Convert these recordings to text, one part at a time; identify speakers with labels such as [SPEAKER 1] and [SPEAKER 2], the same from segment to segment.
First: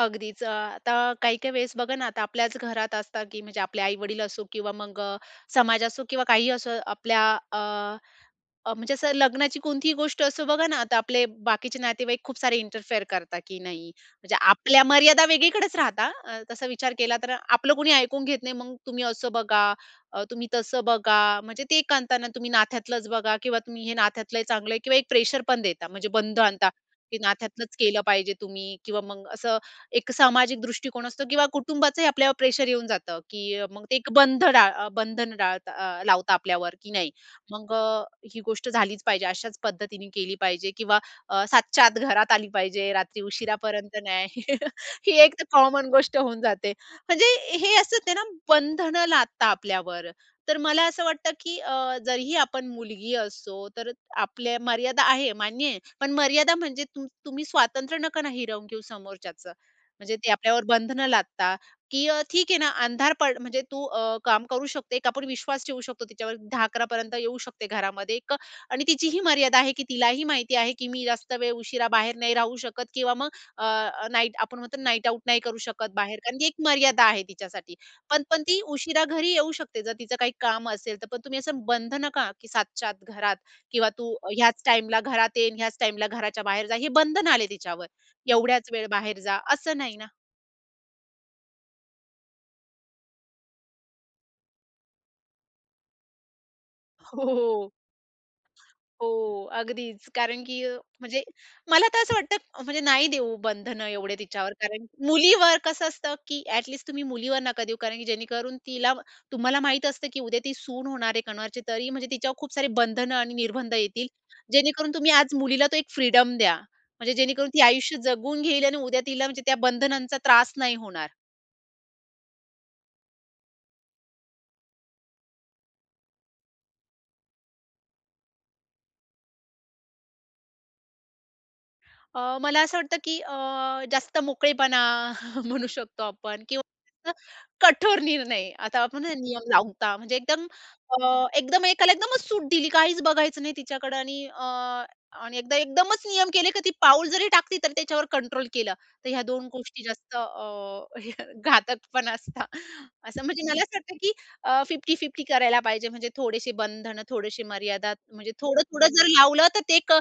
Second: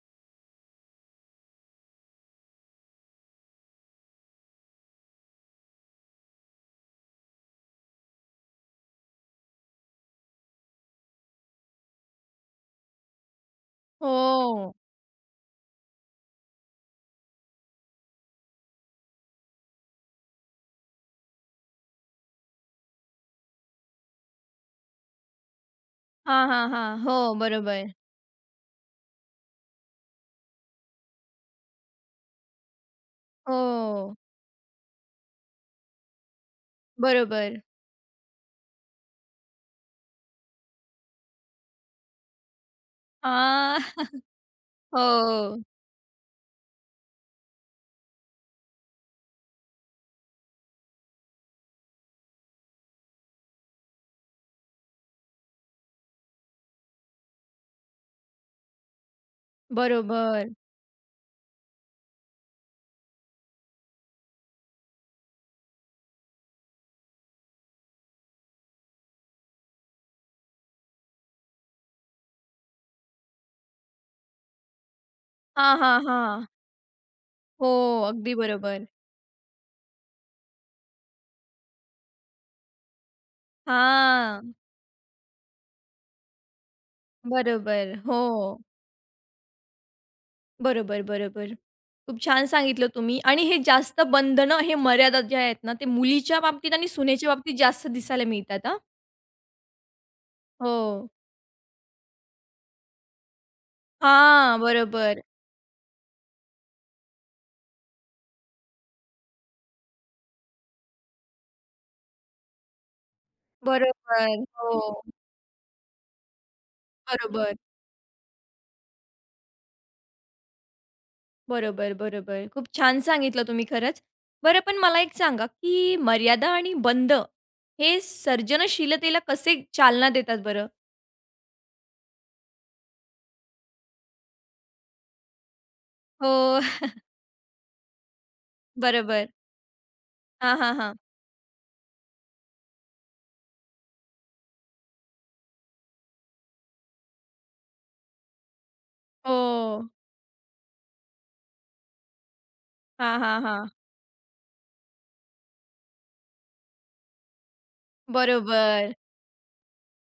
[SPEAKER 1] अगदीच. अ, आता काही-काही वेळेस बघा ना, आता आपल्याच घरात असतात, की म्हणजे आपले आई-वडील असो किंवा मग अ, समाज असो किंवा काहीही असो, आपल्या अ, अ, म्हणजे असं लग्नाची कोणतीही गोष्ट असो बघा ना, आता आपले बाकीचे नातेवाईक खूप सारे इंटरफेअर करतात की नाही. म्हणजे
[SPEAKER 2] हो.
[SPEAKER 1] आपल्या मर्यादा वेगळीकडेच राहतात, अ, तस विचार केला तर, आपलं कुणी ऐकून घेत नाही. "मग तुम्ही असं बघा, अ, तुम्ही तसं बघा." म्हणजे ते आणता ना तुम्ही नात्यातलंच बघा किंवा तुम्ही हे नात्यातल चांगल आहे किवा एक प्रेशर पण देता, म्हणजे बंध
[SPEAKER 2] हां, हां,
[SPEAKER 1] आणता.
[SPEAKER 2] हां,
[SPEAKER 1] ते
[SPEAKER 2] हो,
[SPEAKER 1] नात्यातलच
[SPEAKER 2] बरोबर.
[SPEAKER 1] केलं पाहिजे तुम्ही किंवा मग असं एक सामाजिक दृष्टिकोन असतो किंवा कुटुंबाचंही आपल्यावर प्रेशर येऊन जातं, की मग ते
[SPEAKER 2] हो.
[SPEAKER 1] बंध डाळ बंधन डाळता अ, लावता आपल्यावर की नाही
[SPEAKER 2] बरोबर.
[SPEAKER 1] मग अ, ही गोष्ट झालीच पाहिजे. अशाच पद्धतीने केली पाहिजे किंवा अ, 7:00 च्या आत घरात आली पाहिजे. रात्री
[SPEAKER 2] हां.
[SPEAKER 1] उशिरापर्यंत नाही. ही एक तर
[SPEAKER 2] हो.
[SPEAKER 1] कॉमन गोष्ट होऊन जाते. म्हणजे हे असच आहे ना बंधन लादता आपल्यावर, तर मला असं वाटतं की अ, जरीही आपण मुलगी असतो, तर आपल्या मर्यादा आहे, मान्य आहे. पण मर्यादा म्हणजे तुम तुम्ही स्वातंत्र्य नका ना, हिरवून घेऊ समोरच्याचं. म्हणजे ते
[SPEAKER 2] बरोबर.
[SPEAKER 1] आपल्यावर बंधनं लादता, की अ, ठीक आहे ना, अंधार पड म्हणजे तू अ, काम करू शकते, की आपण विश्वास ठेवू शकतो तिच्यावर 10:00-11:00 पर्यंत येऊ शकते घरामध्ये एक आणि तिचीही मर्यादा आहे, की तिलाही माहिती आहे, की मी जास्त वेळ उशिरा बाहेर नाही राहू शकत किंवा मग अ, नाईट आपण म्हणतो ना, नाईट आउट नाही करू
[SPEAKER 2] हां,
[SPEAKER 1] शकत
[SPEAKER 2] हां,
[SPEAKER 1] बाहेर. कारण ती
[SPEAKER 2] हां.
[SPEAKER 1] एक मर्यादा आहे तिच्यासाठी
[SPEAKER 2] हो,
[SPEAKER 1] पण
[SPEAKER 2] अगदी
[SPEAKER 1] पण ती
[SPEAKER 2] बरोबर.
[SPEAKER 1] उशिरा घरी येऊ शकते, जर तिचं काही काम असेल तर. पण तुम्ही असं बंधन का? की 7:00 च्या आत घरात किंवा "तू
[SPEAKER 2] हां.
[SPEAKER 1] ह्याच टाईमला घरात ये, ह्याच टाईमला घराच्या बाहेर जा," हे बंधन आले तिच्यावर,
[SPEAKER 2] बरोबर, हो.
[SPEAKER 1] "एवढ्याच वेळ बाहेर जा," असं नाही ना.
[SPEAKER 2] बरोबर, बरोबर. खूप छान सांगितलं तुम्ही. आणि हे जास्त बंधन हे मर्यादा जे आहेत ना, ते मुलीच्या बाबतीत आणि सुनेच्या बाबतीत
[SPEAKER 1] हो.
[SPEAKER 2] जास्त दिसायला मिळतात हां.
[SPEAKER 1] हो, अगदीच. कारण की
[SPEAKER 2] हो.
[SPEAKER 1] म्हणजे मला तर असं वाटतं, म्हणजे नाही देऊ बंधन एवढे तिच्यावर,
[SPEAKER 2] हां,
[SPEAKER 1] कारण
[SPEAKER 2] बरोबर.
[SPEAKER 1] मुलीवर कसं असतं, की ॲट लिस्ट तुम्ही मुलीवर नका देऊ, कारण की जेणेकरून तिला तुम्हाला माहीत असतं की उद्या ती सून होणार आहे कोणाची तरी म्हणजे तिच्यावर खूप सारी बंधनं आणि निर्बंध येतील.
[SPEAKER 2] बरोबर.
[SPEAKER 1] जेणेकरून तुम्ही
[SPEAKER 2] हो.
[SPEAKER 1] आज मुलीला तो एक फ्रीडम द्या, म्हणजे जेणेकरून
[SPEAKER 2] बरोबर.
[SPEAKER 1] ती आयुष्य जगून घेईल आणि उद्या तिला म्हणजे त्या बंधनांचा त्रास नाही होणार.
[SPEAKER 2] बरोबर, बरोबर. खूप छान सांगितलं तुम्ही खरंच. बरं, पण मला एक सांगा की मर्यादा आणि बंध हे सर्जनशीलतेला कसे चालना देतात बरं?
[SPEAKER 1] अ, मला असं वाटतं की अ, जास्त मोकळेपणा म्हणू शकतो आपण
[SPEAKER 2] हो.
[SPEAKER 1] किंवा कठोर निर्णय. आता आपण
[SPEAKER 2] बरोबर.
[SPEAKER 1] नियम लावता म्हणजे एकदम
[SPEAKER 2] हां, हां, हां.
[SPEAKER 1] अ, एकदम एकाला एकदमच सूट दिली काहीच बघायचं नाही तिच्याकडे आणि अ, आणि एकदा एकदमच नियम केले की ती पाऊल जरी टाकती, तर त्याच्यावर कंट्रोल केलं, तर ह्या 2 गोष्टी
[SPEAKER 2] हो.
[SPEAKER 1] जास्त अ, हे घातक पण असतात.
[SPEAKER 2] हां,
[SPEAKER 1] असं
[SPEAKER 2] हां,
[SPEAKER 1] म्हणजे मला
[SPEAKER 2] हां.
[SPEAKER 1] असं वाटतं की अ, 50-50 करायला पाहिजे, म्हणजे थोडेसे बंधन थोडेसे मर्यादा. म्हणजे थोडं, थोडं
[SPEAKER 2] बरोबर.
[SPEAKER 1] जर लावलं, तर ते एक अ,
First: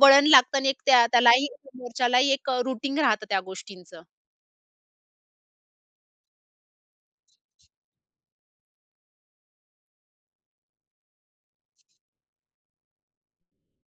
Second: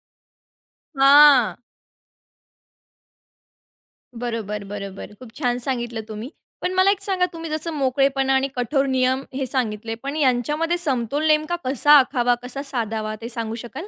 [SPEAKER 1] वळण लागतं आणि त्या त्यालाही
[SPEAKER 2] हां.
[SPEAKER 1] मोर्चालाही एक अ, रुटीग राहतं त्या गोष्टींचं.
[SPEAKER 2] बरोबर, बरोबर. खूप छान सांगितलं तुम्ही. पण मला एक सांगा, तुम्ही जसं मोकळेपणा आणि कठोर नियम हे सांगितले, पण यांच्यामध्ये समतोल नेमका कसा आखावा, कसा साधावा ते सांगू शकाल?